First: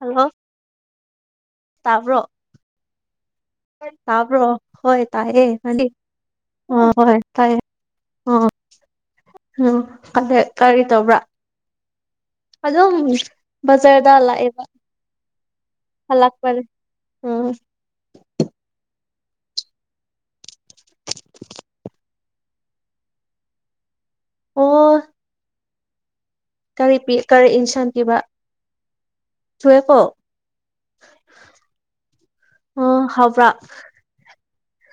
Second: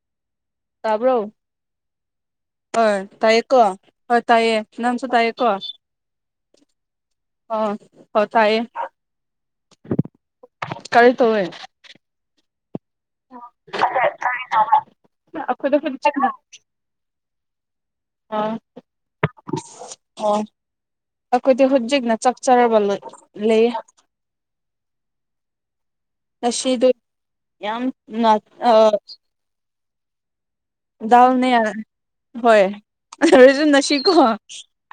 hello ꯇꯥꯕ꯭ꯔꯣ ꯇꯕꯔꯣ ꯍꯣꯏ ꯇꯥꯏꯌꯦꯀꯣ ꯍꯣꯏ ꯇꯥꯏꯌꯦ ꯍꯣꯏ ꯅꯝꯁꯨ ꯇꯥꯏꯦ ꯇꯥꯏꯌꯦ ꯀꯣ ꯅꯪꯗꯤ ꯑꯣ ꯍꯣꯏ ꯑ ꯇꯥꯏꯌꯦ ꯍ ꯑꯣ ꯊꯑꯌꯦ ꯎꯝ ꯀꯔꯤ ꯇꯧꯕ꯭ꯔꯥ ꯇꯧꯋꯦ ꯑꯗꯨꯝ ꯕꯖꯔꯗ ꯂꯥꯛꯑꯦꯕ ꯑꯩꯈꯣꯏꯗ ꯐꯜꯂꯥꯛꯄꯔꯦ ꯎꯝ ꯑꯥ ꯑꯣ ꯑꯩꯈꯣꯏꯗꯤ ꯍꯧꯖꯤꯛꯅ ꯆꯥꯛ ꯆꯔꯕ ꯂꯩꯌꯦ ꯑꯣ ꯉꯁꯤꯗꯣ ꯀꯔꯤꯤ ꯀꯔꯤ ꯏꯟꯁꯥꯟ ꯄꯤꯕ ꯌꯥꯝꯅ ꯊꯨꯑꯦꯀꯣ ꯗꯥꯎꯅꯦ ꯑꯣ ꯍꯥꯎꯕ꯭ꯔꯥ ꯍꯣꯏꯖꯟꯅꯁꯤꯀꯣ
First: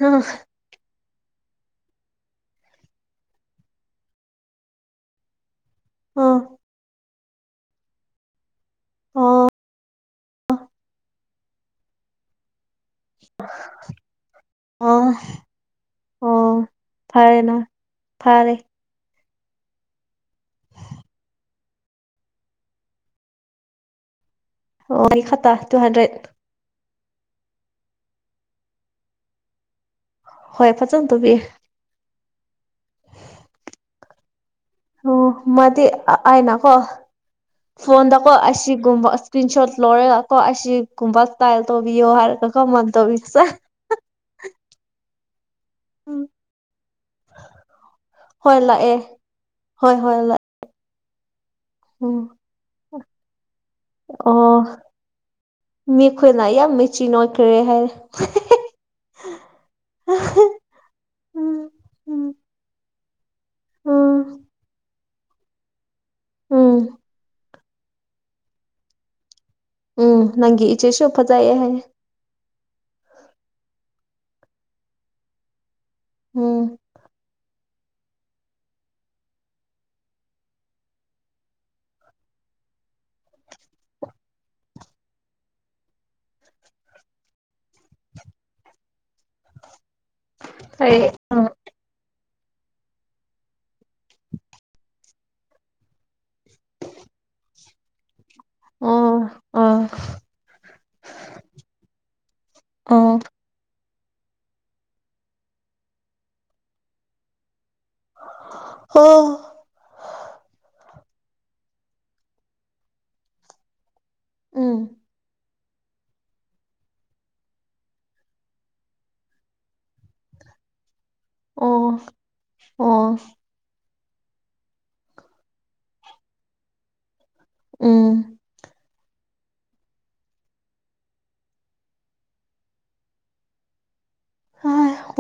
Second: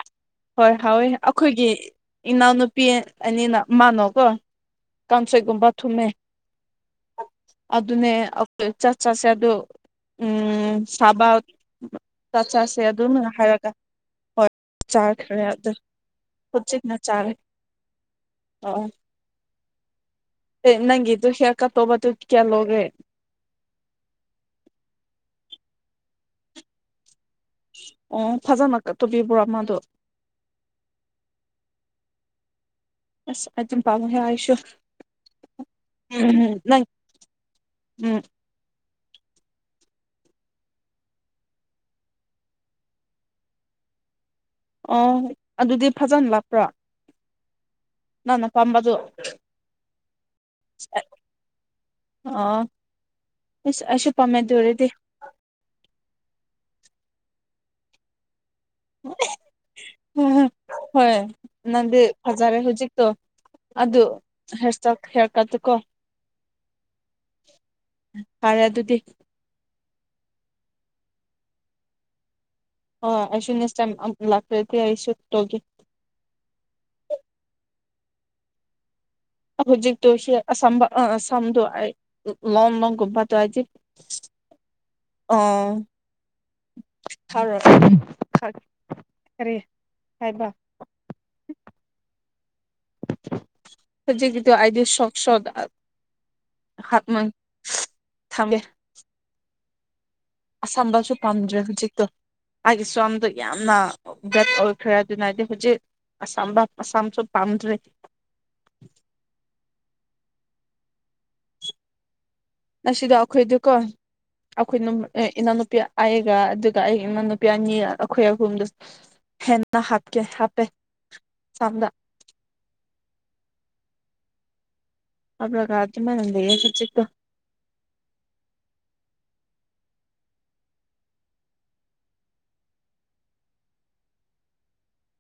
ꯑ ꯍꯣꯏ ꯍꯥꯎꯋꯦ ꯑꯩꯈꯣꯏꯒꯤ ꯏꯅꯥꯎꯅꯨꯄꯤ ꯑꯅꯤꯅ ꯃꯥꯅꯣꯀꯣ ꯀꯟꯁꯦꯒꯨꯝꯕ ꯊꯨꯝꯃꯦ ꯑꯣ ꯑꯗꯨꯅꯦ ꯑꯩꯈꯣꯏ ꯆꯠ ꯆꯠꯁꯦ ꯑ ꯑꯣ ꯑꯗꯨ ꯎꯝ ꯁꯥꯕ ꯆꯥꯛ ꯆꯁꯦ ꯑꯗꯨꯅ ꯍꯥꯏꯔꯒ ꯍꯣꯏ ꯑꯣ ꯆꯥꯈ꯭ꯔꯦ ꯑꯗ ꯑꯣ ꯈꯨꯖꯤꯤꯛꯅ ꯆꯥꯔꯦ ꯐꯔꯦꯅ ꯐꯔꯦ ꯑ ꯑꯦ ꯅꯪꯒꯤꯗꯨ ꯍꯌꯥꯔꯀꯠꯇꯧꯕꯗꯨ ꯀꯌꯥ ꯂꯣꯒꯦ ꯑꯩ ꯈꯠꯇ ꯇꯨꯍꯟꯗ꯭ꯔꯦꯠ ꯑꯣ ꯐꯖꯅ ꯀꯠꯇꯣꯕꯤꯕ꯭ꯔꯣ ꯃꯥꯗꯣ ꯍꯣꯏ ꯐꯖꯅ ꯇꯣꯕꯤ ꯑꯁ ꯑꯩꯗꯤ ꯄꯥꯝꯃꯦꯍꯦ ꯑꯩꯁꯨ ꯑꯣ ꯃꯥꯗꯤ ꯍꯥꯏꯅ ꯎꯝ ꯀꯣ ꯅꯪ ꯎꯝ ꯐꯣꯟꯗꯀꯣ ꯑꯁꯤ ꯒꯨꯝꯕ ꯏꯁꯀ꯭ꯔꯤꯟ ꯁꯣꯠ ꯂꯣꯏꯔꯒ ꯀꯣ ꯑꯁꯤꯒꯨꯝꯕ ꯏꯁꯇꯥꯏꯜ ꯇꯧꯕꯤꯌꯣ ꯍꯥꯏꯔꯒꯀꯣ ꯃꯅꯥ ꯇꯧꯕꯤꯕꯁꯦ [inaudible] ꯑꯣ ꯑꯗꯨꯗꯤ ꯐꯖꯅ ꯂꯥꯛꯄ꯭ꯔꯣ ꯅꯪꯅ ꯍꯣꯏ ꯄꯥꯝꯕꯗꯣ ꯂꯥꯛꯑꯦ ꯍꯣꯏ ꯍꯣꯏ ꯂꯥꯛꯑꯦ ꯎꯝ ꯑꯣ ꯑꯩꯁꯨ ꯄꯥꯝꯃꯦ ꯗꯨꯑꯣꯏꯔꯗꯤ ꯑꯩꯈꯣꯏꯅ ꯌꯥꯝ ꯃꯦꯆꯤꯟ ꯑꯣꯏꯈ꯭ꯔꯦ ꯍꯥꯏꯔꯦ ꯍꯣꯏ ꯎꯝ ꯅꯪꯗꯤ ꯎꯝ ꯐꯖꯔꯦ ꯍꯧꯖꯤꯛꯇꯛꯇꯣ ꯑꯗꯨ ꯎꯝ ꯍꯦꯏꯔꯏꯁꯂꯥꯏꯜ ꯍꯌꯥꯔꯀꯠꯇꯨꯀꯣ ꯎꯝ ꯐꯔꯦ ꯑꯗꯨꯗꯤ ꯎꯝ ꯅꯪꯒꯤ ꯏꯆꯦꯁꯨ ꯐꯖꯩ ꯍꯥꯏꯌꯦ ꯍꯣꯏ ꯑꯩꯁꯨ ꯅꯦꯛꯁ ꯇꯥꯏꯝ ꯂꯥꯛꯂꯗꯤ ꯑꯩꯁꯨ ꯇꯧꯒꯦ ꯎꯝ ꯍꯧꯖꯤꯛꯇꯨ ꯁꯤ ꯁꯝꯕ ꯑ ꯁꯝꯗꯨꯣ [unintelligible] [unintelligible] [unintelligible] ꯍꯧꯖꯤꯛꯀꯤꯗꯣ ꯑꯥꯏꯗꯤ ꯁꯣꯛꯁꯣꯗ [unintelligible] ꯑꯣ ꯑꯥ ꯑꯁꯝꯕꯁꯨ ꯄꯥꯝꯗ꯭ꯔꯦ ꯍꯧꯖꯤꯛꯇꯣ ꯑꯩꯒꯤ ꯑꯥ ꯁꯝꯗꯣ ꯌꯥꯝꯅ ꯒꯠ ꯑꯣꯏꯈ꯭ꯔꯦ ꯑꯗꯨꯅ ꯑꯩꯗꯤ ꯍꯧꯖꯤꯛ ꯑꯁꯥꯝꯕ ꯑꯁꯥꯝꯁꯨ ꯄꯥꯝꯗ꯭ꯔꯦ ꯑꯣ ꯑꯁꯤꯁꯤꯗ ꯑꯈꯣꯏꯗ ꯀꯣ ꯎꯝ ꯑꯩꯈꯣꯏ ꯏꯅꯥꯎꯅꯨꯄꯤ ꯑꯩꯒ ꯑꯗꯨꯒ ꯑꯩ ꯏꯅꯥꯎꯅꯨꯄꯤ ꯑꯅꯤ ꯑꯩꯈꯣꯏ ꯑꯍꯨꯝꯗꯨ ꯍꯦꯟꯅ ꯍꯥꯞꯀꯦ ꯍꯥꯞꯄꯦ ꯁꯝꯗ ꯑꯣ ꯑꯣ ꯍꯥꯞꯂꯒ ꯑꯗꯨꯃꯥꯏꯅꯥ ꯂꯩꯌꯦ ꯍꯧꯖꯤꯛꯇꯣ ꯎꯝ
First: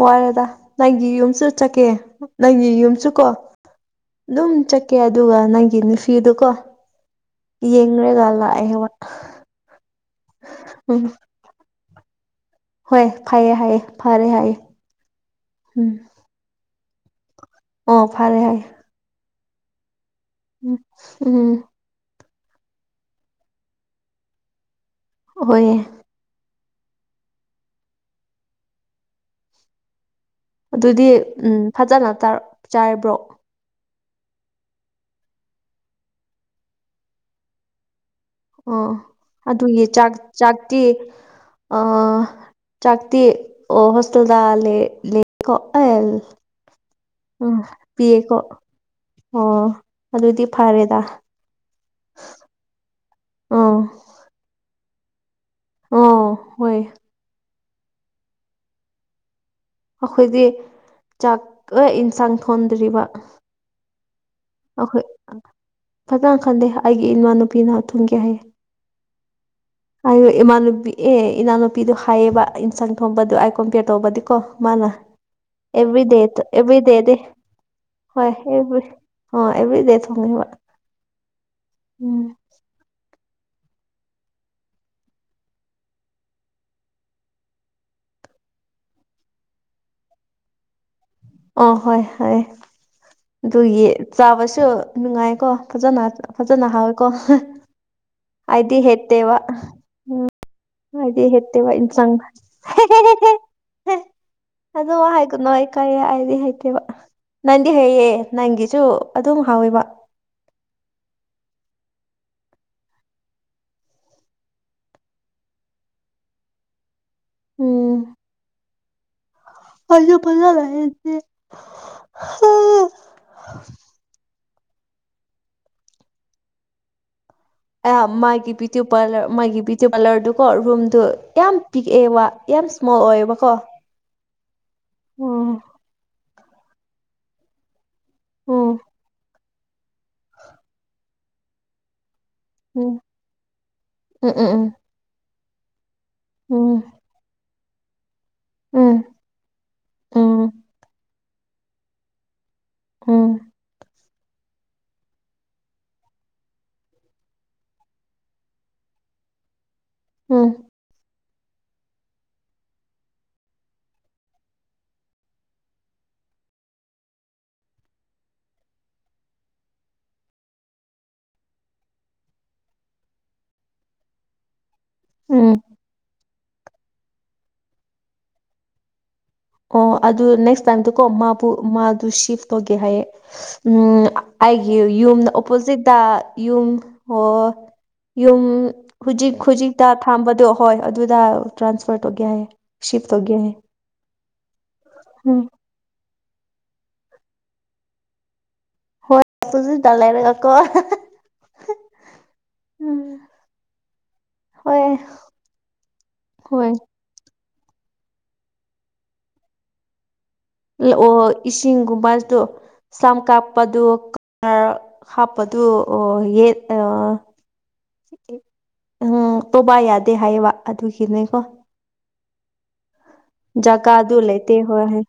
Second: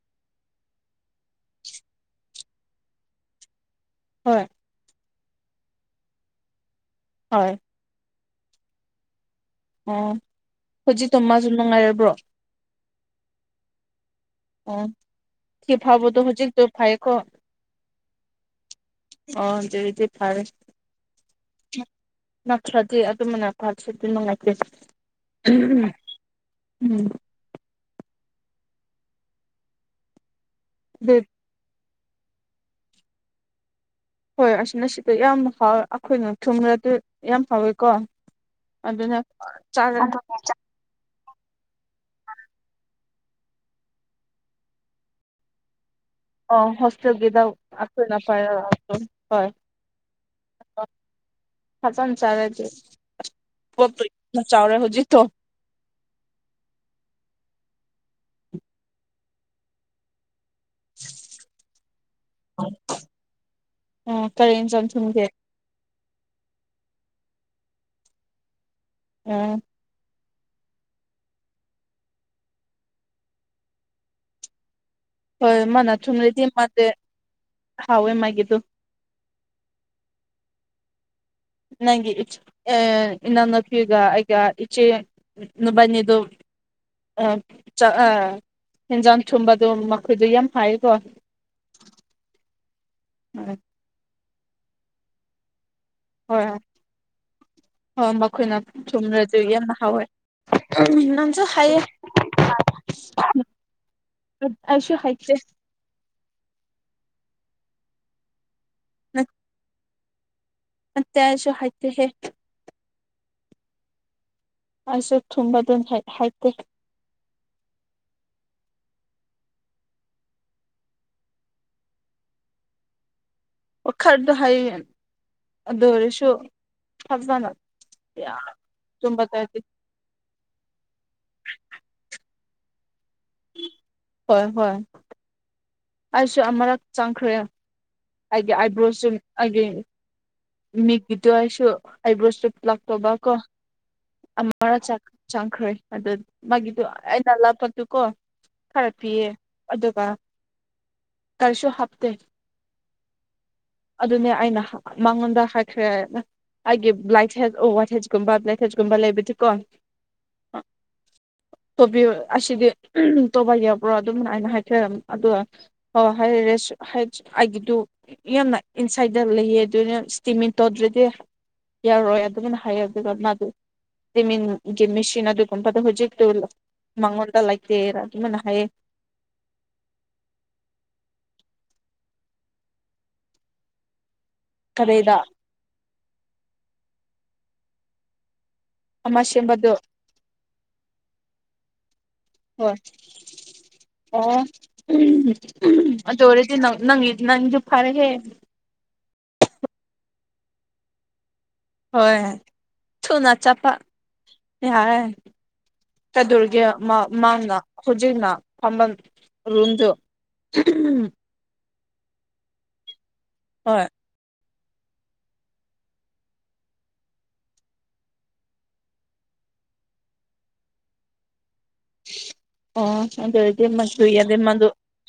ꯋꯥꯔꯦꯗ ꯅꯪꯒꯤ ꯌꯨꯝꯁꯨ ꯆꯠꯀꯦ ꯅꯪꯒꯤ ꯌꯨꯝꯁꯨ ꯀꯣ ꯍꯣꯏ ꯑꯗꯨꯝ ꯆꯠꯀꯦ ꯑꯗꯨꯒ ꯅꯪꯒꯤ ꯅꯨꯄꯤꯗꯨꯀꯣ ꯍꯣꯏ ꯌꯦꯡꯔꯒꯥ ꯂꯥꯛ ꯑꯦ ꯑꯣ ꯍꯧꯖꯤꯠꯇꯣ ꯃꯥꯁꯨ ꯅꯨꯡꯉꯥꯏꯔꯕ꯭ꯔꯣ ꯍꯣꯏ ꯍꯥꯏꯌꯦ ꯍꯥꯏꯑꯌꯦ ꯑꯣ ꯁꯤ ꯐꯕꯗꯣ ꯍꯧꯖꯤꯛꯛꯇꯣ ꯐꯩꯌꯦꯀꯣ ꯑꯣ ꯐꯔꯦ ꯍꯥꯏ ꯑꯣ ꯑꯗꯨꯗꯤ ꯎꯝ ꯎꯝ ꯅꯛꯈ꯭ꯔꯗꯤ ꯑꯗꯨꯝꯕꯅꯛꯄꯥꯁꯤꯗꯤ ꯅꯨꯡꯉꯥꯏꯇꯦ ꯍꯣꯏꯌꯦ ꯎꯝ ꯑꯗꯨꯗꯤ ꯑꯗꯨ ꯎꯝ ꯐꯖꯅ ꯆꯥꯔꯤꯕ꯭ꯔꯣ ꯍꯣꯏ ꯑꯁꯤꯅ ꯁꯤꯗ ꯌꯥꯝ ꯍꯥꯎꯋꯦ ꯑꯩꯈꯣꯏꯅ ꯊꯨꯡꯅꯗꯤ ꯌꯥꯝ ꯍꯥꯎꯋꯦꯀꯣ ꯑꯣ ꯑꯗꯨꯅ ꯑꯗꯨꯒꯤ ꯆꯥꯔ ꯆꯥꯛ ꯆꯥꯛꯇꯤ ꯑ ꯆꯥꯛꯇ ꯑꯣ ꯍꯣꯁꯇꯦꯜꯗ ꯂꯩꯦ ꯑꯣ ꯍꯣ ꯁꯗꯥ ꯑꯅꯄꯥ ꯍꯣꯏ ꯑꯣ ꯑꯗꯨꯗꯤ ꯍ ꯐꯔꯦꯗ ꯐꯖꯅ ꯆꯥꯔꯦꯗꯤ ꯑꯥ ꯑꯁ ꯌꯥꯝ ꯆꯥꯎꯔꯦ ꯍꯧꯖꯤꯛꯠꯇꯣ ꯑꯣ ꯍꯣꯏ ꯑꯩꯈꯣꯏꯗꯤ ꯆꯥꯛ ꯌꯦꯟꯁꯥꯡ ꯊꯣꯟꯗ꯭ꯔꯤꯕ ꯑ ꯀꯔꯤ ꯏꯟꯖꯥꯡ ꯑꯩꯈꯣꯏ ꯊꯨꯝꯒꯦ ꯐꯖꯅ ꯈꯟꯗꯦ ꯑꯩꯒꯤ ꯏꯃꯅꯨꯄꯤꯅ ꯊꯨꯡꯒꯦ ꯍꯥꯏꯌꯦ ꯎꯝ ꯑꯩ ꯏꯃꯥꯟꯅꯨꯄꯤ ꯑꯦ ꯏꯅꯥꯎꯅꯨꯄꯤꯗꯨꯣ ꯍꯥꯏꯌꯦꯕ ꯏꯟꯁꯥꯡ ꯊꯣꯡꯕꯗꯣ ꯑꯩꯥꯏ ꯀꯣꯝꯄꯦꯌꯔ ꯇꯧꯕꯗꯤꯀꯣ ꯃꯥꯅ ꯍꯣꯏ ꯃꯥꯅ ꯑꯦꯚꯔꯤ ꯗꯦ ꯊꯨꯝꯔꯗꯤ ꯑꯦꯚꯔꯤ ꯃꯥꯗꯤ ꯗꯦꯗꯤ ꯍꯥꯎꯋꯦ ꯃꯥꯒꯤꯗꯣ ꯍꯣꯏꯚꯔꯤ ꯑꯣ ꯑꯦꯕ꯭ꯔꯤ ꯗꯦ ꯊꯣꯡꯉꯦꯕ ꯅꯪꯒꯤ ꯎꯝ ꯑ ꯏ ꯅ ꯅ ꯐꯨꯒ ꯑꯩꯒ ꯏꯆꯦꯕꯅꯤꯗꯨ ꯑ ꯑ ꯌꯦꯟꯖꯥꯡ ꯊꯨꯝꯕꯗꯣ ꯃꯈꯣꯏꯗꯣ ꯌꯥꯝ ꯍꯥꯏꯀꯣ ꯑꯣ ꯍꯣꯏ ꯍꯣꯏ ꯎꯝ ꯑꯗꯨꯒꯤ ꯆꯥꯕꯁꯨ ꯅꯨꯡꯉꯥꯏꯀꯣ ꯐꯖꯅ ꯍꯣꯏ ꯐꯖꯅ ꯍꯥꯏꯥꯎꯀꯣ ꯍꯣꯏ ꯃꯈꯣꯏꯅ ꯍꯥꯏꯗꯤ ꯍꯦꯠꯇꯦ ꯋꯥ ꯊꯨꯝꯔꯗꯤ ꯌꯥꯝꯅ ꯍꯥꯎꯋꯦ ꯑꯗꯤ ꯅꯪꯁꯨ ꯍꯦꯠꯇꯦꯕ ꯍꯥꯏꯌꯦ ꯏꯟ ꯆ ꯑꯩꯁꯨ ꯑꯣ ꯋꯥ ꯍꯩꯇꯦ ꯍꯥꯏꯒꯅꯣ ꯑꯩ ꯀꯥꯏ ꯍꯥꯏꯗꯤ ꯍꯩꯇꯦꯕ ꯅꯪꯗꯤ ꯍꯩꯑ ꯅꯪꯒꯤꯁꯨ ꯑꯗꯨꯝ ꯍꯥꯎꯋꯦꯕ ꯑꯠꯇ ꯆ ꯍꯥꯏꯗ ꯍ ꯑꯩꯁꯨꯦ ꯊꯨꯝꯕꯗꯨꯅ ꯍꯥꯏꯇꯦ ꯎꯝ ꯑꯁꯨꯣ ꯄꯖ ꯂꯁꯦ ꯋꯥꯈꯔꯗꯣ ꯍꯥꯏꯌꯦ ꯑꯗꯨ ꯑꯣꯏꯔꯁꯨ ꯆꯞꯖꯥꯅꯕ ꯑꯌꯥꯝ ꯃꯥꯒꯤ ꯕꯌꯨꯇꯤ ꯄꯥꯔꯂꯔ ꯃꯥꯒꯤ ꯕꯌꯨꯇꯤ ꯄꯥꯔꯂꯔꯗꯨꯀꯣ ꯔꯨꯝꯗꯨ ꯌꯥꯝ ꯄꯤꯛꯑꯦ ꯋꯥ ꯌꯥꯝ ꯏꯁꯃꯣꯜ ꯑꯣꯏꯌꯦꯕꯀꯣ ꯍꯣꯏ ꯍꯣꯏ ꯎꯝ ꯑꯩꯁꯨ ꯑꯃꯛ ꯆꯪꯈ꯭ꯔꯦ ꯑꯩꯒꯤ ꯎꯝ ꯑꯥꯏꯕ꯭ꯔꯣꯁꯨ ꯑꯩꯒꯤ ꯃꯤꯒꯤꯗꯣ ꯑꯩꯁꯨ ꯑꯥꯏꯕ꯭ꯔꯣꯁꯇ ꯎꯝ ꯂꯥꯛꯇꯧꯕ ꯀꯣ ꯎꯝ ꯑꯃꯔ ꯆ ꯆꯥꯡꯈ꯭ꯔꯩ ꯑꯗꯨ ꯃꯥꯒꯤꯗꯨ ꯎꯝ ꯑꯩꯅꯜ ꯂꯥꯞꯄꯠꯇꯨ ꯀꯣ ꯈꯔ ꯎꯝ ꯄꯤꯌꯦ ꯑꯗꯨꯒ ꯎꯝ ꯀꯔꯤꯁꯨ ꯍꯥꯞꯇꯦ ꯎꯝ ꯑꯗꯨꯅꯦ ꯑꯩꯅ ꯃꯉꯣꯟꯗ ꯍꯥꯏꯈ꯭ꯔꯦ ꯑꯩꯒꯤ ꯕ꯭ꯂꯥꯏ ꯍꯦꯖ ꯋꯥꯠ ꯍꯦꯖꯀꯨꯝꯕ ꯕ꯭ꯂꯦꯛ ꯍꯦꯖꯀꯨꯝꯕ ꯂꯩꯕꯗꯤꯀꯣ ꯎꯝ ꯇꯣꯕꯤ ꯑꯁꯤꯗꯤ ꯇꯣꯕꯥ ꯌꯥꯎꯕ꯭ꯔꯣ ꯑꯗꯨꯝꯅ ꯍꯥꯏꯅ ꯍꯥꯏꯊꯔꯝ ꯑꯗꯨꯒ ꯍꯣꯏ ꯍꯥꯏ ꯔꯦ ꯑꯩꯒꯤꯗꯨ ꯌꯥꯝꯅ ꯏꯟꯁꯥꯏꯗ ꯂꯩꯌꯦ ꯑꯗꯨꯅ ꯏꯁꯇꯤꯃꯤꯟ ꯇꯧꯗ꯭ꯔꯗꯤ ꯌꯥꯔꯣꯏ ꯑꯗꯨꯃꯥꯏꯅ ꯍꯥꯏ ꯑꯗꯨꯒ ꯃꯥꯗꯨ ꯏꯁꯇꯤꯃꯤꯟ ꯒꯤ ꯃꯦꯆꯤꯟ ꯎꯝ ꯑꯗꯨꯒꯨꯝꯕꯗ ꯍꯧꯖꯤꯛꯇꯨ ꯃꯉꯣꯟꯗ ꯂꯩꯇꯦꯅ ꯑꯗꯨꯃꯥꯏꯅ ꯍꯥꯏꯌꯦ ꯑꯣ ꯑꯗꯨ ꯅꯦꯛꯁ ꯇꯥꯏꯝꯗꯀꯣ ꯃꯥꯕꯨ ꯃꯥꯗꯨ ꯁꯤꯐ ꯇꯧꯒꯦ ꯍꯥꯏꯌꯦ ꯎꯝ ꯑꯩꯒꯤ ꯀꯔꯤꯗ ꯌꯨꯝꯗ ꯑꯣꯄꯣꯖꯤꯠꯇ ꯌꯨꯝ ꯑꯣ ꯌꯨꯝ ꯑꯃ ꯍꯧꯖꯤꯛ ꯁꯦꯝꯕꯗꯣ ꯍꯧꯖꯤꯛꯇ ꯊꯥꯝꯕꯗꯣ ꯍꯣꯏ ꯑꯗꯨꯗ ꯇ꯭ꯔꯥꯟꯁꯐꯔ ꯇꯧꯒꯦ ꯍꯥꯏ ꯍꯣꯏ ꯁꯤꯐ ꯇꯧꯒꯦ ꯍꯥꯏ ꯑꯣ ꯑꯗꯧꯔꯦꯗꯤ ꯅꯪ ꯅꯪ ꯅꯪ ꯗꯨ ꯐꯔꯦ ꯍꯦ ꯍꯣꯏ ꯄꯨꯁꯨ ꯇꯂꯥꯏꯔꯒꯀꯣ ꯍꯣꯏ ꯁꯨꯅꯥ ꯆꯥ ꯄ ꯌꯥ ꯍꯣꯏ ꯆꯗꯨꯔꯒꯤ ꯍꯣꯏ ꯃꯥꯅ ꯍꯧꯖꯤꯛꯅ ꯐꯝꯝꯕ ꯔꯨꯝꯗꯨ ꯑꯣ ꯏꯁꯤꯡꯒꯨꯝꯕꯗ ꯁꯝ ꯀꯥꯞꯄꯗ ꯍꯣꯏ ꯔ ꯍꯥꯞꯄꯗꯨ ꯑꯣ ꯌꯦꯠ ꯎꯝ ꯇꯣꯕꯥ ꯌꯥꯗꯦ ꯍꯥꯏꯌꯦꯕ ꯑꯗꯨꯒꯤꯅꯦꯀꯣ ꯑꯣ ꯑꯗꯗꯤ ꯃꯁꯨꯨꯏ ꯖꯒꯥꯗꯨ ꯌꯥꯗ ꯂꯩꯇꯦ ꯃꯗꯨ ꯍꯣꯏ ꯍꯣꯏ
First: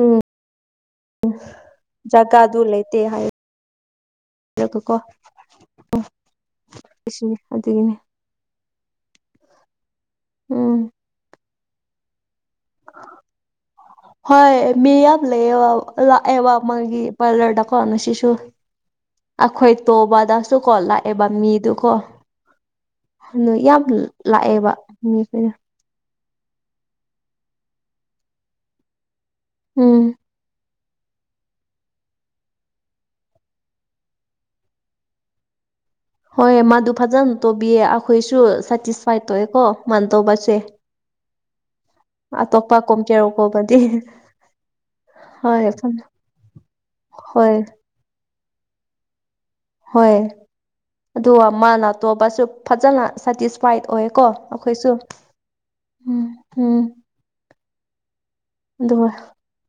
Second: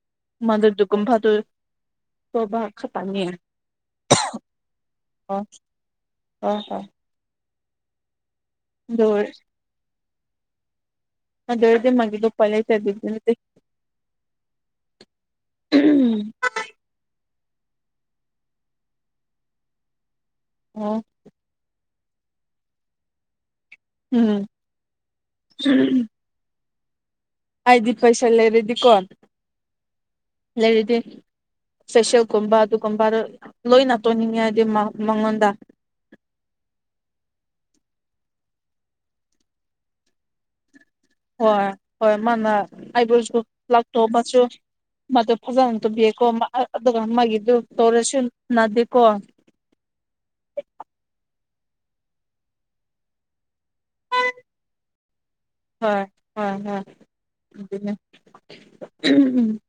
ꯎꯝ ꯃꯗꯨꯗꯨꯒꯨꯝ ꯐꯥꯗꯨ ꯖꯒꯥꯗꯨ ꯂꯩꯇ ꯍꯥꯏ ꯀꯣ ꯑꯣ ꯎꯝ ꯍꯣꯏ ꯁꯤꯅꯤ ꯑꯗꯨꯒꯤꯅꯦ ꯍꯣꯏ ꯎꯝ ꯑꯗꯔꯗꯤ ꯃꯥꯒꯤ ꯂ ꯍꯣꯏ ꯃ ꯂꯩꯕ ꯃꯥꯒꯤ ꯄꯂꯔꯗꯀꯣꯟꯅ ꯁꯤꯁꯨ ꯑꯩꯈꯣꯏ ꯇꯣꯕꯗ ꯁꯨ ꯑꯣ ꯀꯣꯂꯥꯛ ꯑꯦꯕ ꯃꯤꯗꯨ ꯀꯣ ꯅꯣꯏ ꯌꯥꯝ ꯎꯝ ꯂꯥꯛꯑꯦꯕ ꯃꯤꯈꯅ ꯑꯩꯗꯤ ꯄꯩꯁꯥ ꯂꯩꯔꯦꯗꯤ ꯀꯣꯟ ꯎꯝ ꯂꯩꯗꯤꯦ ꯐꯦꯁꯤꯌꯦꯦꯜꯒꯨꯝꯕ ꯑꯗꯨꯒꯨꯝꯕ ꯂꯣꯏꯅ ꯇꯣꯏꯅꯤꯡꯉꯦ ꯍꯥꯏꯗꯤ ꯃꯉꯣꯟꯗ ꯍꯣꯏ ꯃꯥꯗꯨ ꯐꯖꯅ ꯇꯧꯕꯤꯌꯦ ꯑꯩꯈꯣꯏꯁꯨ ꯁꯦꯇꯤꯁꯐꯥꯏꯠ ꯇꯧꯑꯦꯀꯣ ꯃꯥꯅ ꯇꯧꯕꯁꯦ ꯍꯣꯏ ꯍꯣꯏ ꯃꯥꯅ ꯑꯇꯣꯞꯄ ꯀꯣꯝꯄꯤꯌꯔ ꯑꯩꯕꯨꯁꯨ ꯀꯧꯕꯗꯤ ꯂꯥꯛꯊꯣꯛ ꯃ ꯃꯗꯨ ꯍꯣꯏ ꯐꯖꯅ ꯇꯨꯝꯕꯤꯑꯀꯣ ꯑꯗꯨꯒ ꯃꯥꯒꯤꯗꯨ ꯍꯣꯏ ꯇꯧꯔꯁꯨ ꯅꯅꯥꯗꯦꯀꯣ ꯍꯣꯏ ꯑꯗꯨꯒ ꯃꯥꯅ ꯇꯣꯞꯄꯁꯨ ꯐꯖꯅꯇꯤꯁ ꯐꯏꯠ ꯑꯣꯏ ꯀꯣ ꯑꯩꯈꯣꯏꯁꯨ ꯍꯣꯏ ꯎꯝ ꯍꯣꯏ ꯎꯝ ꯍꯣꯏ ꯑꯗꯨ ꯑꯗꯨꯒ ꯎꯝ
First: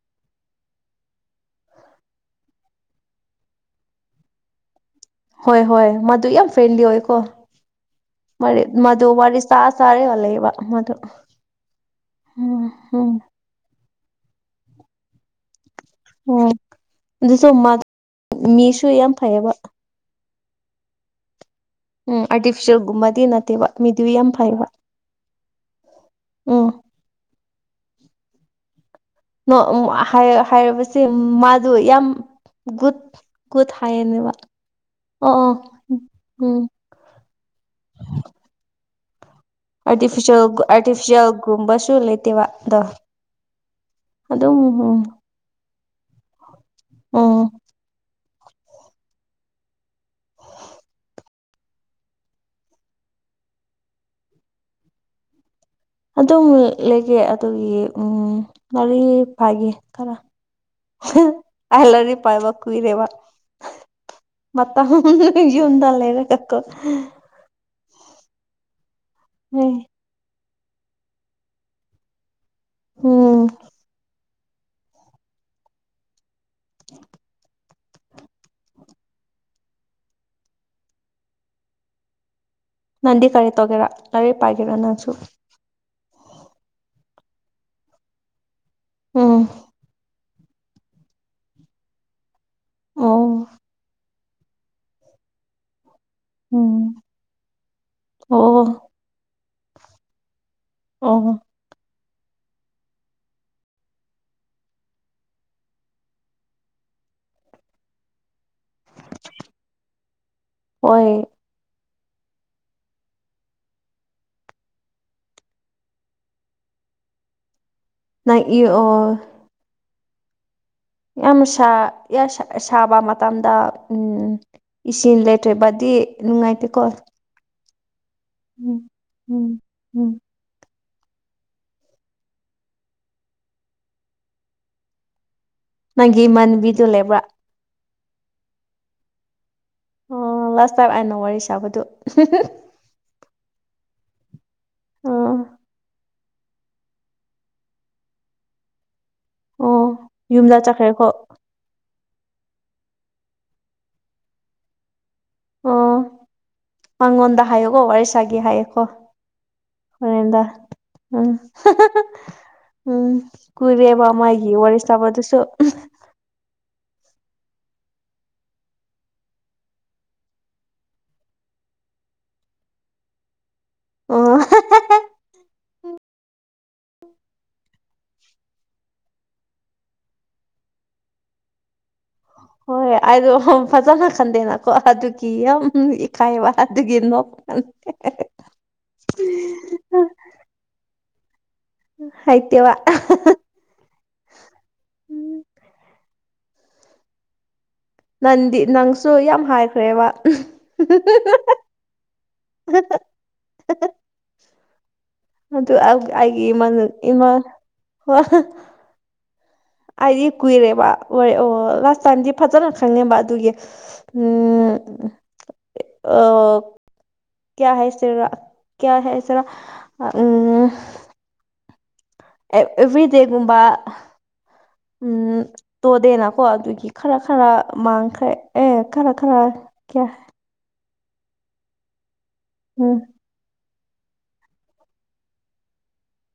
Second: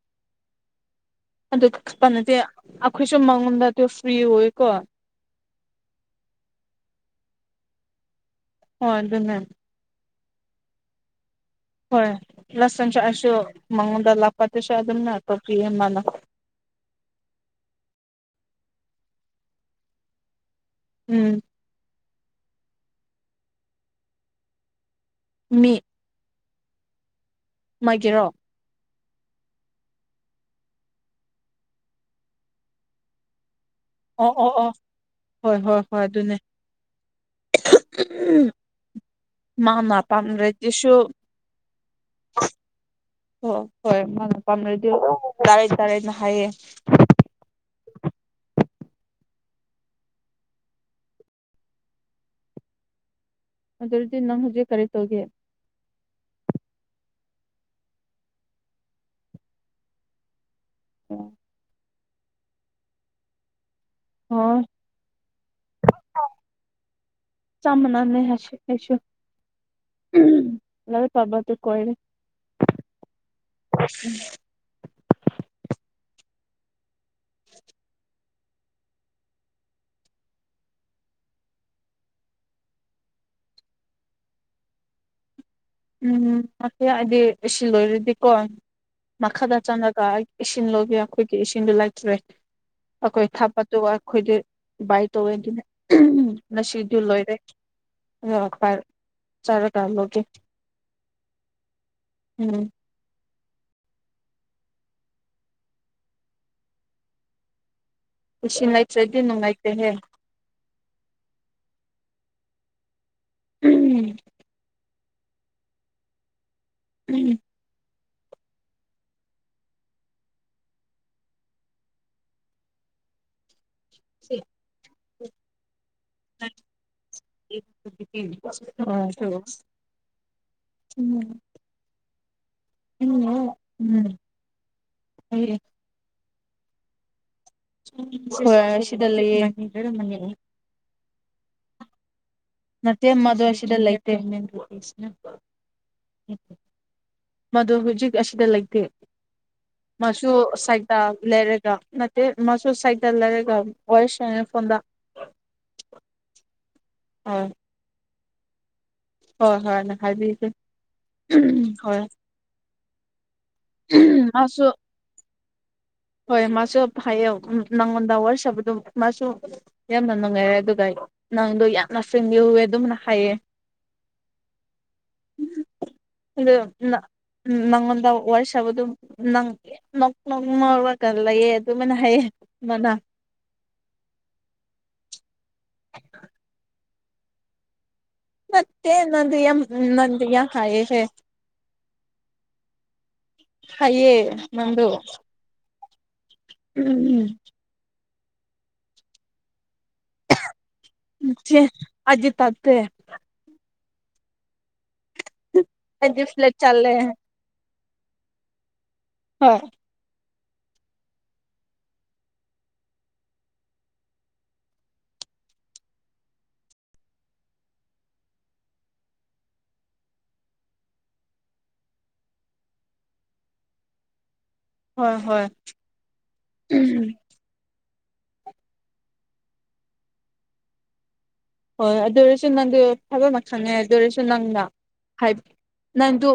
ꯑꯗꯨꯄ ꯅꯠꯇꯦ ꯑꯩꯈꯣꯏꯁꯨ ꯃꯉꯣꯟꯗ ꯑꯗꯨ ꯐ꯭ꯔꯤ ꯑꯣꯏꯀꯣ ꯍꯣꯏ ꯍꯣꯏ ꯃꯥꯗꯨ ꯌꯥꯝ ꯐ꯭ꯔꯦꯟꯂꯤ ꯑꯣꯏꯀꯣ ꯃ ꯍꯣꯏ ꯃꯗꯨ ꯑꯗꯨꯅꯦ ꯋꯥꯔꯤ ꯁꯥ ꯁꯔꯦ ꯍꯂꯦꯕ ꯃꯗꯨ ꯍꯣꯏ ꯎꯝ ꯂꯁꯟ ꯆ ꯎꯝ ꯑꯁ ꯃꯉꯗ ꯂꯥꯛꯄꯥ ꯇꯁ ꯑꯗꯨꯝ ꯅ ꯇ ꯄ ꯑꯣ ꯑꯗꯨꯁꯨ ꯃꯤꯁꯨ ꯌꯥꯝ ꯐꯩꯌꯦꯕ ꯎꯝ ꯎꯝ ꯑꯥꯔꯇꯤꯐꯤꯁꯦꯜꯒꯨꯝꯕꯗꯤ ꯅꯠꯇꯦꯕ ꯃꯤꯗꯨ ꯌꯥꯝ ꯐꯩꯕ ꯑꯣ ꯃꯥꯒꯤꯦꯔꯣ ꯍꯥꯏꯔꯕꯁꯦ ꯃꯥꯗꯨ ꯌꯥꯝ ꯒꯨꯗ ꯀ ꯊꯥꯏꯌꯦꯅꯦꯕ ꯑꯣ ꯑꯣ ꯑꯣ ꯑ ꯎꯝ ꯎꯝ ꯔ ꯑꯥꯔꯇꯤꯐꯤꯁꯦꯜ ꯒꯨꯝꯕꯁꯨ ꯂꯩꯇꯦꯕꯗ ꯑꯣ ꯍꯣꯏ ꯃꯥꯅ ꯄꯥꯝꯅꯔꯗꯤ ꯇꯥꯔ ꯇꯥꯔꯅ ꯍꯥꯏꯌꯦ [unintelligible] ꯑꯗꯨꯔꯗꯤ ꯅꯪ ꯍꯧꯖꯤꯛ ꯀꯔꯤ ꯇꯧꯒꯦ ꯑꯗꯨꯝ ꯂꯩꯒꯦ ꯑꯗꯨꯒꯤ ꯒꯥꯔꯤ ꯐꯥꯏꯒꯦ ꯈꯔ ꯂꯔꯤ ꯄꯥꯏꯕ ꯀꯨꯏꯔꯦꯕ ꯃ ꯑꯣ ꯌꯟꯂꯔ ꯀꯀꯣ ꯆꯝꯅꯅꯦ ꯍꯥꯏꯁꯤ ꯀꯁꯨ ꯎꯝ ꯂ ꯄꯕ ꯇꯨ ꯀꯣꯏꯔ ꯎꯝ [inaudible] ꯅꯟꯗꯤ ꯀꯔꯤ ꯇꯒꯦꯔꯥ ꯅꯔꯦ ꯄꯥꯏꯒꯦꯔꯥ ꯅꯅꯥꯁꯨ ꯎꯝ ꯉ ꯍꯥꯏꯗꯤ ꯑꯁꯤ ꯂꯣꯏꯔꯗꯤꯀꯣ ꯎꯝ ꯃꯈꯥꯗ ꯆꯪꯉꯒ ꯑꯩ ꯏꯁꯤꯡ ꯂꯧꯕꯒ ꯑꯩꯈꯣꯏꯒꯤ ꯏꯁꯤꯡꯗꯣ ꯂꯩꯇ꯭ꯔꯦ ꯑꯣ ꯑꯩꯈꯣꯏ ꯊꯥꯄ ꯑꯗꯨꯒ ꯑꯩꯈꯣꯏꯗꯤ ꯕꯥ ꯇꯧꯋꯦꯟꯗꯤꯅꯦ ꯎ ꯎꯝ ꯉꯁꯤꯗꯨ ꯂꯣꯏꯔꯦ ꯑꯗꯨꯒ ꯑꯣ ꯐ ꯆꯥꯔꯒꯂꯒꯦ ꯑꯣꯣ ꯎꯝ ꯏꯁꯤꯡ ꯂꯩꯇ꯭ꯔꯗꯤ ꯅꯨꯡꯉꯥꯏꯇꯦꯍꯦ ꯍꯣꯏ ꯎꯝ ꯎꯝ ꯅ ꯏ ꯑꯣ ꯌꯥꯝ ꯁꯥꯕ ꯃꯇꯝꯗ ꯎꯝ ꯏꯁꯤꯡ ꯂꯩꯇ꯭ꯔꯕꯗꯤ ꯅꯨꯡꯉꯥꯏꯇꯦꯀꯣ ꯎꯝ ꯎꯝ ꯑꯣ ꯎꯝ ꯎꯝ ꯎꯝ ꯎꯝ ꯍ ꯒꯤ ꯃꯟꯕꯤꯗꯨ ꯂꯩꯕ꯭ꯔꯥ ꯁꯤꯗ ꯂꯩꯔ ꯃꯅꯤ ꯄꯁꯥꯕꯗꯣ ꯅꯠꯇꯦꯃꯗꯨ ꯋꯥꯁꯤꯗ ꯂꯩ ꯂꯩꯇꯦꯄꯤꯁ ꯑꯣ ꯃꯗꯨ ꯍꯧꯖꯤꯛ ꯑꯁꯤꯗ ꯂꯩꯇꯦ ꯑꯣ ꯃꯁꯨ ꯌꯨꯝꯗ ꯁꯥꯏꯗꯥ ꯆꯠꯈ꯭ꯔꯦꯀꯣ ꯂꯩꯔꯒ ꯅꯠꯇꯦ ꯃꯥꯁꯨ ꯁꯥꯏꯠꯜꯗꯔꯦꯒ ꯋꯥꯣꯏꯁ ꯐꯣꯟꯗ ꯑꯣ ꯃꯉꯣꯟꯗ ꯍꯣꯏ ꯍꯥꯏꯌꯣꯀꯣ ꯋꯥꯔꯤꯁꯒꯤ ꯍꯥꯏꯌꯣꯀꯣ ꯍꯣꯏ ꯍꯣꯏ ꯑꯣꯏꯗ ꯍꯥꯏꯕꯤꯒꯦ ꯎꯝ ꯍꯣꯏ ꯎꯝ ꯀꯨꯏꯔꯦꯕ ꯃꯥꯥꯏꯒꯤ ꯃꯥꯁꯨ ꯋꯥꯔꯤ ꯁꯥꯕꯗꯨꯁꯨ ꯍꯣꯏ ꯃꯥꯁꯨ ꯍꯥꯏꯌꯦ ꯅꯪꯉꯣꯟꯗ ꯋꯥꯔꯤ ꯁꯥꯕꯗꯨ ꯃꯥꯁꯨ ꯌꯥꯝꯅ ꯅꯨꯡꯉꯥꯏꯔꯦ ꯑꯗꯨꯒ ꯅꯪꯗꯣ ꯌꯥꯝꯅ ꯃꯁꯤꯡꯕꯤꯎꯨꯋꯦ ꯑꯗꯨꯝꯅ ꯍꯥꯏꯌꯦ ꯑꯣ ꯑꯗꯨꯗ ꯅꯪꯗ ꯋꯥꯔꯁꯕꯗ ꯅꯪ ꯅ ꯅꯪꯣꯕꯂ ꯌꯦ ꯍꯣꯏ ꯑꯩꯗꯣ ꯐꯖꯅ ꯈꯟꯗꯦꯅꯀꯣ ꯑꯗꯨ ꯀ ꯌꯥꯝ ꯏꯈꯥꯏꯕ ꯑꯗꯨꯒꯤꯅꯣ ꯃꯦ ꯅꯪꯗꯨ ꯌꯥꯝ ꯅ ꯌꯥꯝ ꯍꯥꯏꯑꯦ ꯍꯦ ꯍꯥꯏꯥꯏꯇꯦ ꯋꯥ ꯍꯥꯏꯌꯦ ꯎꯝ [inaudible] ꯎꯝ ꯎꯝ ꯅꯪꯗꯤ ꯅꯪꯁꯨ ꯌꯥꯝ ꯍꯥꯏ ꯀꯦ ꯋꯥ ꯆꯦ ꯑꯩꯗꯤ ꯇꯥꯗꯦ ꯑꯗꯨ ꯑꯩꯗꯤ ꯑꯩꯒꯤ ꯐ꯭ꯂꯦꯠ ꯏꯃꯅ ꯆꯠꯂꯦ ꯏꯃꯥ ꯋꯥꯍ ꯍꯣꯏ ꯍꯥꯏꯗꯤ ꯀꯨꯏꯔꯦꯕ ꯑꯣ ꯂꯥꯁ ꯇꯥꯏꯝꯗꯤ ꯐꯖꯅ ꯈꯪꯉꯕ ꯑꯗꯨꯒꯤ ꯎꯝ ꯑꯣ ꯀꯌꯥ ꯍꯥꯏꯁꯦꯔꯥ ꯀꯌꯥ ꯍꯥꯏꯁꯦꯔꯥ ꯎꯝ ꯑꯦ ꯑꯦꯕ꯭ꯔꯤꯗꯦꯒꯨꯝꯕ ꯍꯣꯏ ꯎꯝ ꯍꯣꯏ ꯇꯣꯗꯦꯅꯀꯣ ꯑꯗꯨꯒꯤ ꯈꯔ ꯈꯔ ꯃꯥꯡ ꯑꯦ ꯈꯔ ꯈꯔ ꯀ꯭ꯌꯥ ꯍꯣꯏ ꯑꯗꯨ ꯑꯣꯏꯔꯁꯨ ꯅꯪꯗ ꯎꯝ ꯊꯕꯛ ꯑꯃ ꯈꯪꯉꯦ ꯑꯗꯨ ꯑꯣꯏꯔꯁꯨ ꯅꯪꯅ ꯅꯪꯗ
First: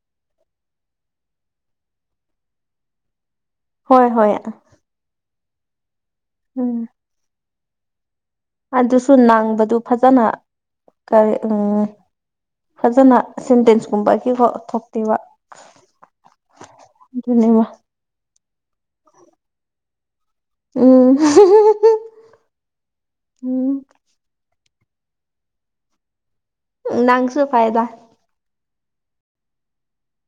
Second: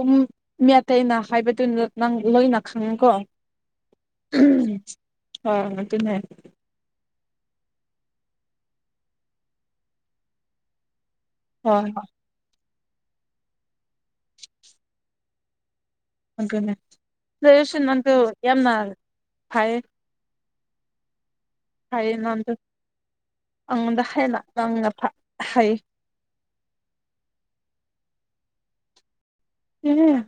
ꯃꯤ ꯑꯇꯩꯅ ꯍꯥꯏꯕꯗꯨꯅ ꯅꯪ ꯂꯣꯏꯅ ꯈꯪꯉꯤꯀꯣ ꯍꯣꯏ ꯍꯣꯏ ꯍ ꯑꯗꯨꯅꯦ ꯎꯝ ꯑꯗꯨꯁꯨ ꯅꯪꯕꯗꯨ ꯐꯖꯅ ꯀꯔꯤ ꯎ ꯍꯣꯏ ꯐꯖꯅ ꯁꯦꯟꯇꯦꯟꯁꯀꯨꯝꯕꯒꯤ ꯊꯣꯛꯇꯕ ꯂꯩꯁꯟ ꯃꯗꯨ ꯌꯥꯝꯅ ꯐꯥꯏ ꯎꯝ ꯍꯥꯏꯌꯦ ꯅꯪꯗꯣ ꯎꯝ ꯑꯉꯣꯟꯗ ꯍꯥꯏꯂ ꯅꯪꯅ ꯍꯥꯏꯌꯦ ꯅꯪꯁꯨ ꯐꯥꯏꯗ ꯎꯝ